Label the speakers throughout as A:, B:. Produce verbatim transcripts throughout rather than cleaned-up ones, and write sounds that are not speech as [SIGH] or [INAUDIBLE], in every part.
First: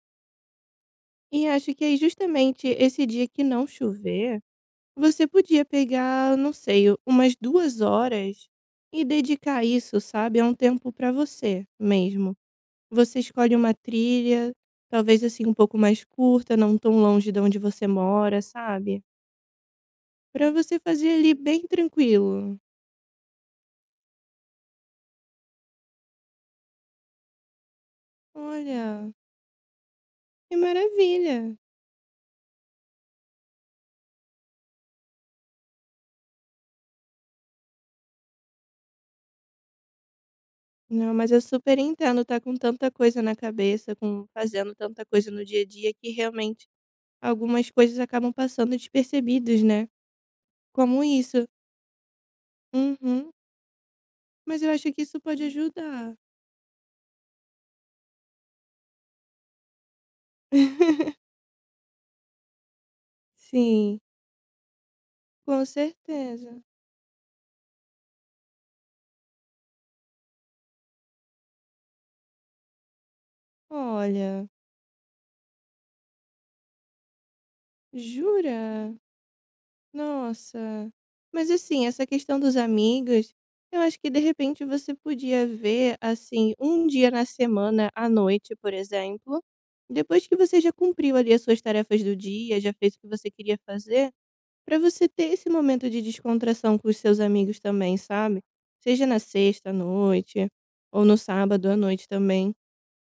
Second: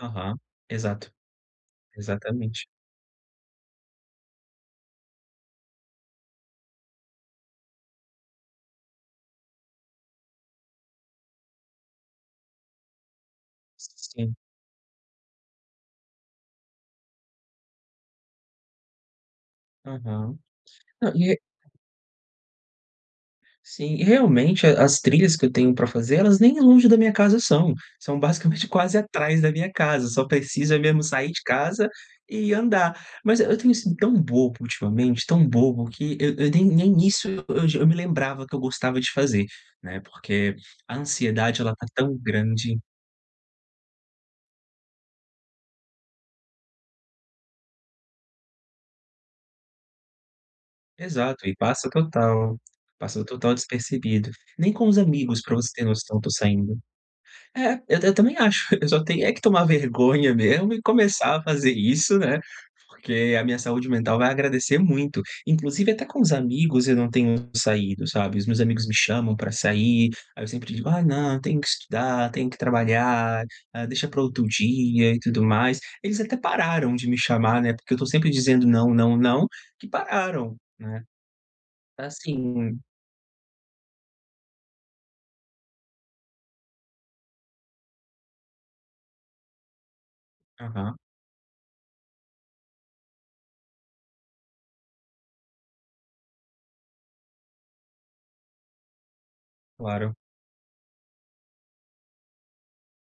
A: Aham. Exato.
B: E acho que é
A: Exatamente.
B: justamente esse dia que não chover, você podia pegar, não sei, umas duas horas e dedicar a isso, sabe? É um tempo para você mesmo. Você escolhe uma
A: Sim.
B: trilha, talvez assim um pouco mais curta, não tão longe da onde você mora, sabe?
A: Aham.
B: Para você fazer
A: Não,
B: ali
A: e é
B: bem tranquilo.
A: Sim, realmente a as trilhas que eu tenho para fazer elas nem longe da minha casa são. São basicamente quase
B: Olha.
A: atrás da minha casa, só
B: Que
A: precisa mesmo sair de
B: maravilha!
A: casa e andar. Mas, eh, eu tenho sido tão bobo ultimamente, tão bobo que eu eu nem nem isso [UNINTELLIGIBLE] eu eu j me lembrava que eu gostava de fazer, né? Porque a
B: Não, mas eu
A: ansiedade ela
B: super
A: tá tão
B: entendo estar com
A: grande.
B: tanta coisa na cabeça, com fazendo tanta coisa no dia a dia que realmente algumas coisas acabam passando despercebidas, né? Como
A: Exato,
B: isso.
A: e passa total, passa
B: Uhum.
A: total despercebido.
B: Mas eu
A: Nem com
B: acho
A: os
B: que isso
A: amigos,
B: pode
A: para você ter
B: ajudar.
A: noção, eu estou saindo. É, eu eu também acho, eu só tenho é que tomar vergonha mesmo e
B: [LAUGHS]
A: começar a fazer isso, né? Porque a minha saúde
B: Sim.
A: mental vai agradecer muito.
B: Com
A: Inclusive até com os
B: certeza.
A: amigos eu não tenho saído, sabe? Os meus amigos me chamam para sair, aí eu sempre digo: "Ai, não, tenho que estudar, tenho que trabalhar, ah, deixa para outro
B: Olha.
A: dia." E tudo mais. Eles até pararam de me chamar, né? Porque eu estou sempre dizendo: "Não,
B: Jura?
A: não, não." Que pararam,
B: Nossa.
A: né?
B: Mas assim, essa questão dos
A: Assim
B: amigos, eu acho que de repente você podia ver, assim, um dia na semana à noite, por exemplo, depois que você já
A: Aham.
B: cumpriu ali as suas tarefas do dia, já fez o que você queria fazer, para você ter esse momento de descontração com os seus amigos também, sabe? Seja na sexta à
A: Claro.
B: noite ou no sábado à noite também.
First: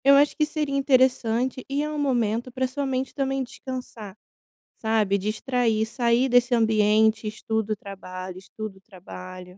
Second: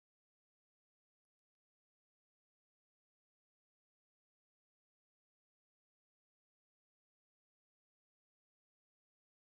B: Eu acho que seria interessante e é um momento para a sua mente também descansar, sabe? Distrair, sair desse ambiente: estudo, trabalho, estudo, trabalho.